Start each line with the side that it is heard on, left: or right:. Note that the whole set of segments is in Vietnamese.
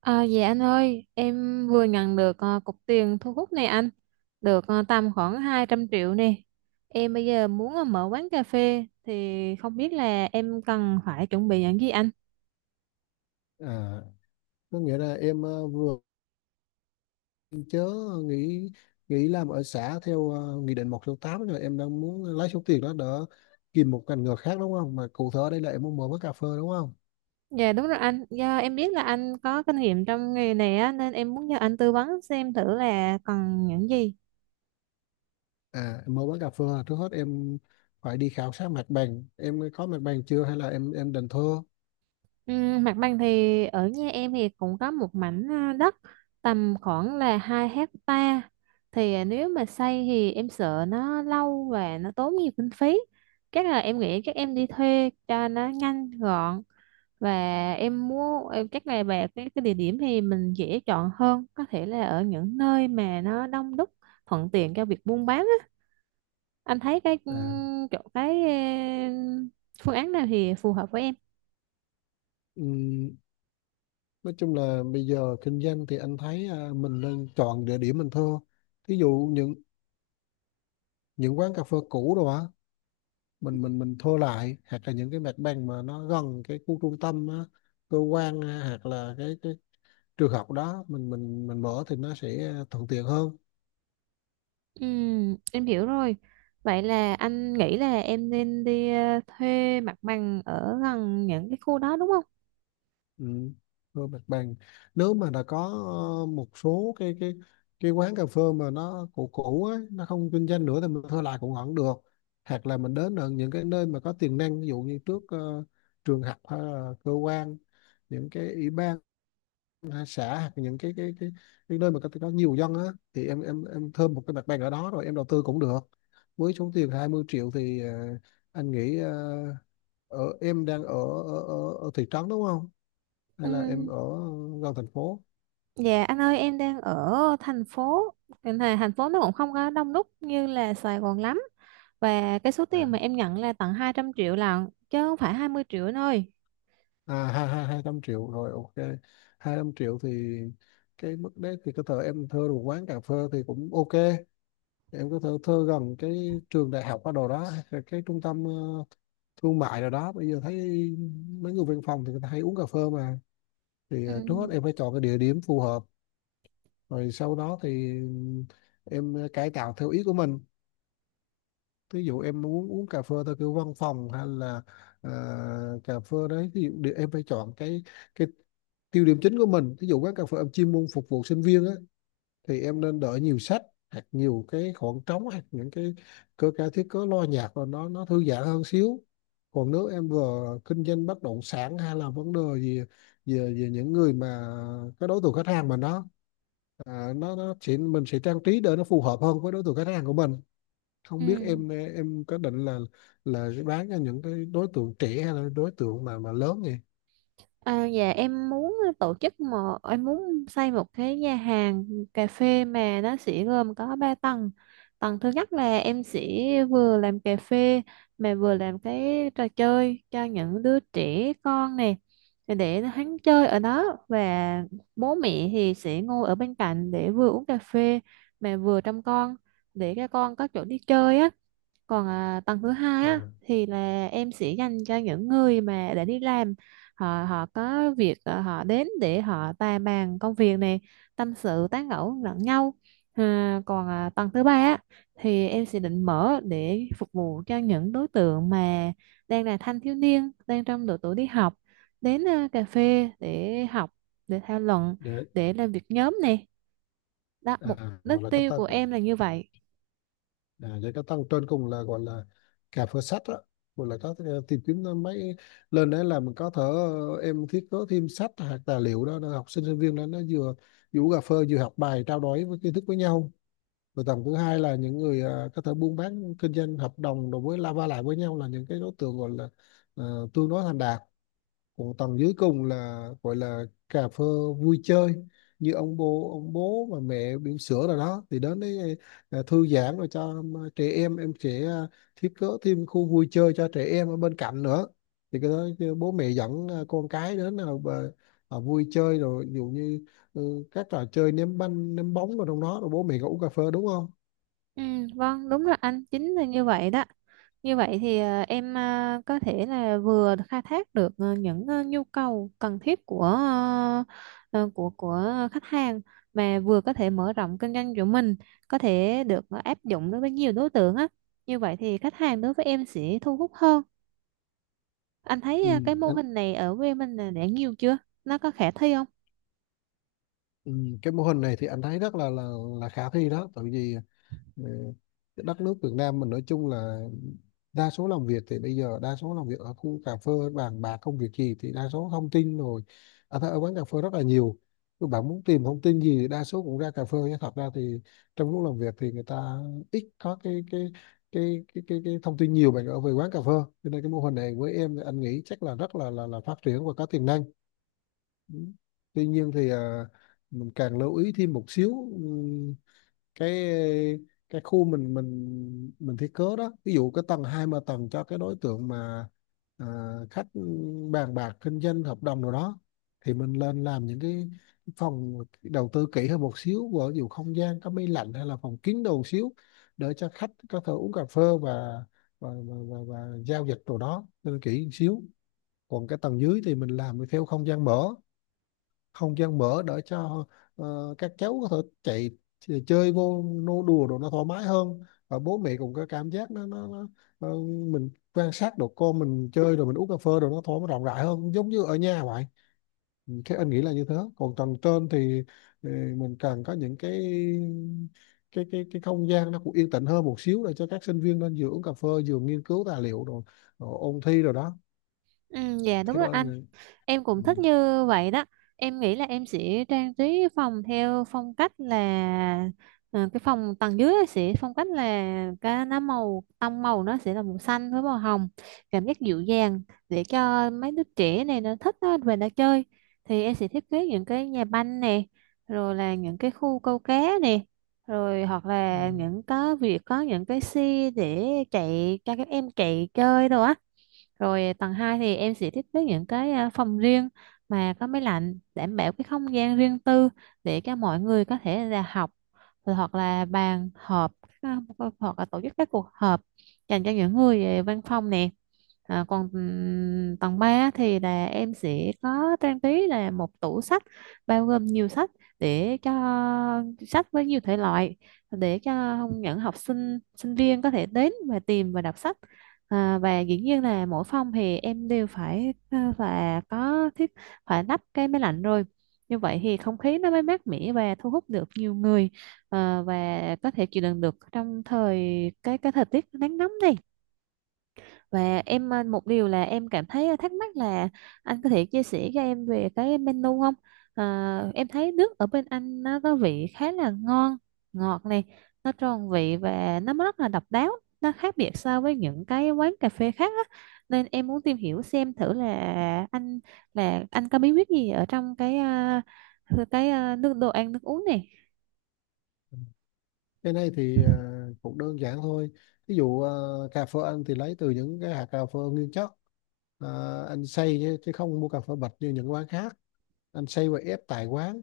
right: À, dạ anh ơi, em vừa nhận được cục tiền thu hút này anh, được tầm khoảng 200 triệu nè. Em bây giờ muốn mở quán cà phê thì không biết là em cần phải chuẩn bị những gì anh.
left: À, có nghĩa là em vừa chớ nghỉ nghỉ làm ở xã theo nghị định 168 rồi em đang muốn lấy số tiền đó để tìm một ngành nghề khác, đúng không? Mà cụ thể ở đây là em muốn mở quán cà phê, đúng không?
right: Dạ đúng rồi anh, do em biết là anh có kinh nghiệm trong nghề này á, nên em muốn nhờ anh tư vấn xem thử là cần những gì.
left: Em mở quán cà phê là trước hết em phải đi khảo sát mặt bằng. Em có mặt bằng chưa hay là em định thuê?
right: Ừ, mặt bằng thì ở nhà em thì cũng có một mảnh đất tầm khoảng là 2 hecta, thì nếu mà xây thì em sợ nó lâu và nó tốn nhiều kinh phí, chắc là em nghĩ chắc em đi thuê cho nó nhanh gọn. Và em mua em chắc là về cái địa điểm thì mình dễ chọn hơn, có thể là ở những nơi mà nó đông đúc, thuận tiện cho việc buôn bán á. Anh thấy cái ừ,
left: À,
right: chỗ cái ừ, phương án nào thì phù hợp với em.
left: ừm, nói chung là bây giờ kinh doanh thì anh thấy mình nên chọn địa điểm mình thuê. Thí dụ những quán cà phê cũ rồi á, mình thua lại hoặc là những cái mặt bằng mà nó gần cái khu trung tâm á, cơ quan á, hoặc là cái trường học đó mình mở thì nó sẽ thuận tiện hơn.
right: Ừ, em hiểu rồi. Vậy là anh nghĩ là em nên đi thuê mặt bằng ở gần những cái khu đó đúng không?
left: Ừ. Thua mặt bằng, nếu mà đã có một số cái quán cà phê mà nó cũ cũ á, nó không kinh doanh nữa thì mình thuê lại cũng vẫn được, hoặc là mình đến ở những cái nơi mà có tiềm năng, ví dụ như trước trường học hay là cơ quan, những cái ủy ban xã, hoặc những cái nơi mà có nhiều dân á, thì em thơm một cái mặt bằng ở đó rồi em đầu tư cũng được. Với số tiền 20 triệu thì anh nghĩ, em đang ở ở thị trấn đúng không,
right: Ừ.
left: hay là em ở gần thành phố?
right: Dạ anh ơi, em đang ở thành phố. Thành phố nó cũng không có đông đúc như là Sài Gòn lắm. Và cái số tiền mà em nhận là tận 200 triệu lận, chứ không phải 20 triệu anh ơi.
left: Hai hai hai trăm triệu rồi, ok. 200 triệu thì cái mức đấy thì có thể em thuê một quán cà phê thì cũng ok. Em có thể thuê gần cái trường đại học ở đồ đó, cái trung tâm thương mại rồi đó, bây giờ thấy mấy người văn phòng thì người ta hay uống cà phê mà. Thì
right: Ừ.
left: trước hết em phải chọn cái địa điểm phù hợp, rồi sau đó thì em cải tạo theo ý của mình. Ví dụ em muốn uống cà phê theo kiểu văn phòng hay là ờ, cà phê đấy, ví dụ em phải chọn cái tiêu điểm chính của mình. Ví dụ quán cà phê em chuyên môn phục vụ sinh viên á, thì em nên đợi nhiều sách hoặc nhiều cái khoảng trống, hoặc những cái cơ ca thiết cớ lo nhạc rồi nó thư giãn hơn xíu. Còn nếu em vừa kinh doanh bất động sản hay là vấn đề gì về về những người mà, cái đối tượng khách hàng mà nó nó chỉ, mình sẽ trang trí để nó phù hợp hơn với đối tượng khách hàng của mình.
right: Ừ.
left: Không biết em có định là bán cho những cái đối tượng trẻ hay là đối tượng mà lớn nhỉ.
right: À, dạ em muốn tổ chức một em muốn xây một cái nhà hàng cà phê mà nó sẽ gồm có 3 tầng. Tầng thứ nhất là em sẽ vừa làm cà phê mà vừa làm cái trò chơi cho những đứa trẻ con này, để hắn chơi ở đó và bố mẹ thì sẽ ngồi ở bên cạnh để vừa uống cà phê mà vừa trông con, để các con có chỗ đi chơi á. Còn tầng thứ hai á
left: à,
right: thì là em sẽ dành cho những người mà đã đi làm, họ họ có việc, họ đến để họ tài bàn công việc này, tâm sự tán gẫu lẫn nhau. Còn tầng thứ ba á thì em sẽ định mở để phục vụ cho những đối tượng mà đang là thanh thiếu niên, đang trong độ tuổi đi học, đến cà phê để học, để thảo luận,
left: để
right: để làm việc nhóm này. Đó mục đích
left: Gọi là cách
right: tiêu
left: ta.
right: của em là như vậy.
left: Vậy các thằng trên cùng là gọi là cà phê sách đó, gọi là có thể tìm kiếm mấy, lên đấy là mình có thể em thiết kế thêm sách hoặc tài liệu đó để học sinh sinh viên đó nó vừa vừa uống cà phê vừa học bài trao đổi với kiến thức với nhau. Rồi tầng thứ hai là những người có thể buôn bán kinh doanh hợp đồng đối với la va lại với nhau, là những cái đối tượng gọi là tương đối thành đạt. Còn tầng dưới cùng là gọi là cà phê vui chơi, như ông bố và mẹ bỉm sữa rồi đó thì đến đấy thư giãn, rồi cho trẻ em sẽ thiết kế thêm khu vui chơi cho trẻ em ở bên cạnh nữa. Thì cái đó cái bố mẹ dẫn con cái đến là vui chơi rồi, ví dụ như các trò chơi ném banh ném bóng rồi trong đó, rồi bố mẹ có uống cà phê, đúng không?
right: Ừ, vâng, đúng rồi anh, chính là như vậy đó. Như vậy thì em có thể là vừa khai thác được những nhu cầu cần thiết của của khách hàng, mà vừa có thể mở rộng kinh doanh của mình, có thể được áp dụng đối với nhiều đối tượng á. Như vậy thì khách hàng đối với em sẽ thu hút hơn. Anh thấy
left: Ừ.
right: cái mô
left: anh-
right: hình này ở quê mình là đã nhiều chưa? Nó có khả thi không?
left: ừ, cái mô hình này thì anh thấy rất là khả thi đó, tại vì Ờ, cái đất nước Việt Nam mình nói chung là đa số làm việc, thì bây giờ đa số làm việc ở khu cà phê bàn bạc công việc gì thì đa số thông tin rồi, ở quán cà phê rất là nhiều. Các bạn muốn tìm thông tin gì thì đa số cũng ra cà phê, chứ thật ra thì trong lúc làm việc thì người ta ít có cái thông tin nhiều bằng ở về quán cà phê. Cho nên cái mô hình này với em thì anh nghĩ chắc là rất là phát triển và có tiềm năng. Ừ. Tuy nhiên thì mình càng lưu ý thêm một xíu. Ừ, cái cái khu mình thiết kế đó, ví dụ cái tầng hai mà tầng cho cái đối tượng mà à, khách bàn bạc kinh doanh hợp đồng rồi đó, thì mình lên làm những cái phòng đầu tư kỹ hơn một xíu, ví dụ không gian có máy lạnh hay là phòng kín đầu xíu để cho khách có thể uống cà phê và giao dịch đồ đó, nên kỹ một xíu. Còn cái tầng dưới thì mình làm theo không gian mở, không gian mở để cho các cháu có thể chạy chơi vô nô đùa đồ nó thoải mái hơn, và bố mẹ cũng có cảm giác nó ờ, mình quan sát đồ con mình chơi rồi mình uống cà phê rồi nó thoải mái rộng rãi hơn, giống như ở nhà vậy. Ừ, thế anh nghĩ là như thế. Còn tầng trên thì ờ, mình cần có những cái không gian nó cũng yên tĩnh hơn một xíu để cho các sinh viên nên vừa uống cà phê vừa nghiên cứu tài liệu, rồi rồi ôn thi rồi đó,
right: Ừ, dạ đúng
left: theo
right: rồi
left: anh.
right: anh. Em
left: Ừ.
right: cũng thích như vậy đó. Em nghĩ là em sẽ trang trí phòng theo phong cách là, cái phòng tầng dưới sẽ phong cách là cái nó màu, tông màu nó sẽ là màu xanh với màu hồng, cảm giác dịu dàng, để cho mấy đứa trẻ này nó thích nó về nó chơi. Thì em sẽ thiết kế những cái nhà banh nè, rồi là những cái khu câu cá nè, rồi hoặc
left: Ừ.
right: là những có việc có những cái xe để chạy cho các em chạy chơi đồ á. Rồi tầng 2 thì em sẽ thiết kế những cái phòng riêng mà có máy lạnh, đảm bảo cái không gian riêng tư để cho mọi người có thể là học, rồi hoặc là bàn họp, à, hoặc là tổ chức các cuộc họp dành cho những người về văn phòng nè. À, còn tầng 3 thì là em sẽ có trang trí là một tủ sách bao gồm nhiều sách, để cho sách với nhiều thể loại, để cho những học sinh sinh viên có thể đến và tìm và đọc sách. À, và dĩ nhiên là mỗi phòng thì em đều phải, là có thiết phải lắp cái máy lạnh rồi, như vậy thì không khí nó mới mát mẻ và thu hút được nhiều người. Và có thể chịu đựng được trong thời cái thời tiết nắng nóng này. Và em, một điều là em cảm thấy thắc mắc là anh có thể chia sẻ cho em về cái menu không? Em thấy nước ở bên anh nó có vị khá là ngon, ngọt này, nó tròn vị và nó rất là độc đáo, nó khác biệt so với những cái quán cà phê khác á. Nên em muốn tìm hiểu xem thử là anh, là anh có bí quyết gì ở trong cái nước đồ ăn nước uống này.
left: Cái này thì cũng đơn giản thôi, ví dụ cà phê anh thì lấy từ những cái hạt cà phê nguyên chất. Anh xay chứ, không mua cà phê bạch như những quán khác, anh xay và ép tại quán.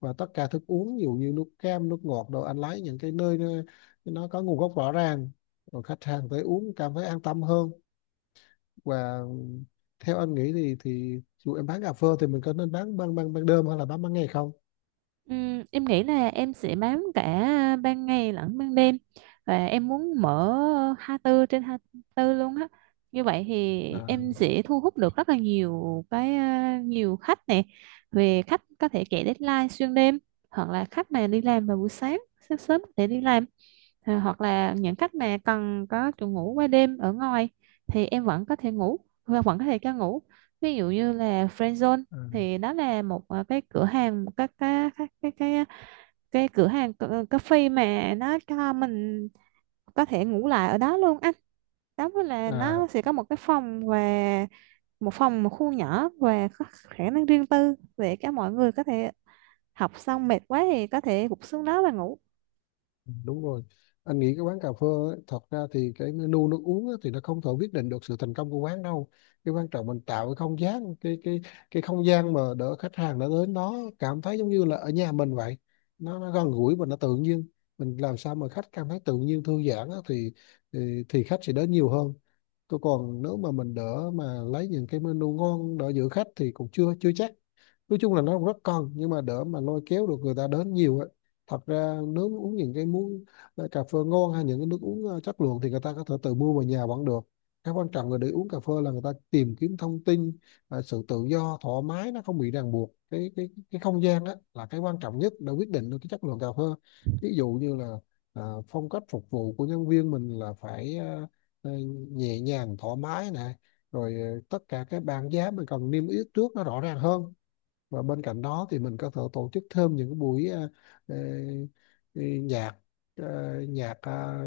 left: Và tất cả thức uống ví dụ như nước cam nước ngọt đồ, anh lấy những cái nơi nó có nguồn gốc rõ ràng, rồi khách hàng tới uống cảm thấy an tâm hơn. Và theo anh nghĩ thì dù em bán cà phê thì mình có nên bán ban ban ban đêm hay là bán ban ngày không?
right: Em nghĩ là em sẽ bám cả ban ngày lẫn ban đêm, và em muốn mở 24/24 luôn á. Như vậy thì
left: à,
right: em sẽ thu hút được rất là nhiều khách nè. Về khách có thể chạy deadline xuyên đêm, hoặc là khách mà đi làm vào buổi sáng, sáng sớm có thể đi làm, thì hoặc là những khách mà cần có chỗ ngủ qua đêm ở ngoài thì em vẫn có thể ngủ và vẫn có thể cho ngủ, ví dụ như là Friend Zone.
left: à,
right: Thì đó là một cái cửa hàng, một cái cửa hàng cà cà phê mà nó cho mình có thể ngủ lại ở đó luôn anh. Đó mới là
left: à.
right: nó sẽ có một cái phòng, và một phòng, một khu nhỏ và có khả năng riêng tư để các mọi người có thể học xong mệt quá thì có thể gục xuống đó và ngủ.
left: Đúng rồi, anh nghĩ cái quán cà phê ấy, thật ra thì cái menu nước uống ấy, thì nó không thể quyết định được sự thành công của quán đâu. Cái quan trọng mình tạo cái không gian, cái không gian mà để khách hàng đã đến nó cảm thấy giống như là ở nhà mình vậy, nó gần gũi và nó tự nhiên. Mình làm sao mà khách cảm thấy tự nhiên thư giãn á, thì khách sẽ đến nhiều hơn. Tôi còn nếu mà mình đỡ mà lấy những cái menu ngon đỡ giữ khách thì cũng chưa chưa chắc. Nói chung là nó cũng rất cần nhưng mà đỡ mà lôi kéo được người ta đến nhiều. Thật ra nếu mà uống những cái muốn cà phê ngon hay những cái nước uống chất lượng thì người ta có thể tự mua về nhà vẫn được. Cái quan trọng là để uống cà phê là người ta tìm kiếm thông tin, sự tự do thoải mái nó không bị ràng buộc, cái không gian đó là cái quan trọng nhất để quyết định được cái chất lượng cà phê. Ví dụ như là phong cách phục vụ của nhân viên mình là phải ờ, nhẹ nhàng thoải mái nè, rồi tất cả cái bảng giá mình cần niêm yết trước nó rõ ràng hơn. Và bên cạnh đó thì mình có thể tổ chức thêm những cái buổi ờ, ờ, nhạc ờ, nhạc à,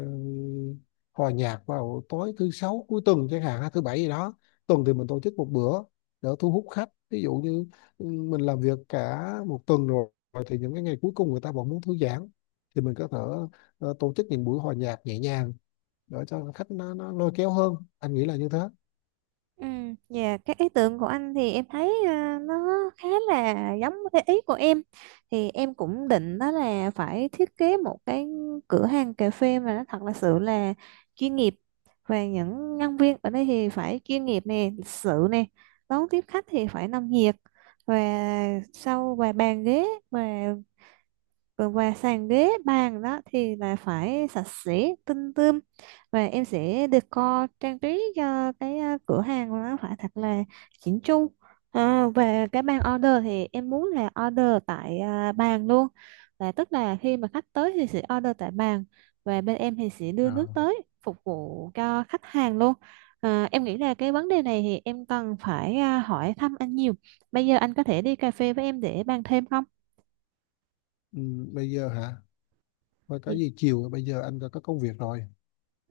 left: hòa nhạc vào tối thứ sáu cuối tuần chẳng hạn hay thứ bảy gì đó. Tuần thì mình tổ chức một bữa để thu hút khách, ví dụ như mình làm việc cả một tuần rồi, rồi thì những cái ngày cuối cùng người ta vẫn muốn thư giãn, thì mình có thể tổ chức những buổi hòa nhạc nhẹ nhàng để cho khách nó lôi kéo hơn, anh nghĩ là như thế.
right: Ừ, dạ cái ý tưởng của anh thì em thấy, nó khá là giống cái ý của em. Thì em cũng định đó là phải thiết kế một cái cửa hàng cà phê mà nó thật là sự là chuyên nghiệp, và những nhân viên ở đây thì phải chuyên nghiệp nè, lịch sự nè, đón tiếp khách thì phải nồng nhiệt. Và sau và bàn ghế, và còn về sàn ghế bàn đó thì là phải sạch sẽ tinh tươm. Và em sẽ decor, trang trí cho cái cửa hàng nó phải thật là chỉnh chu. Về cái bàn order thì em muốn là order tại bàn luôn, là tức là khi mà khách tới thì sẽ order tại bàn, và bên em thì sẽ đưa nước
left: Ờ.
right: tới phục vụ cho khách hàng luôn. Em nghĩ là cái vấn đề này thì em cần phải hỏi thăm anh nhiều. Bây giờ anh có thể đi cà phê với em để bàn thêm không?
left: ừ, Bây giờ hả? Thôi có gì chiều, bây giờ anh có công việc rồi.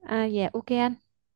right: À, dạ ok anh.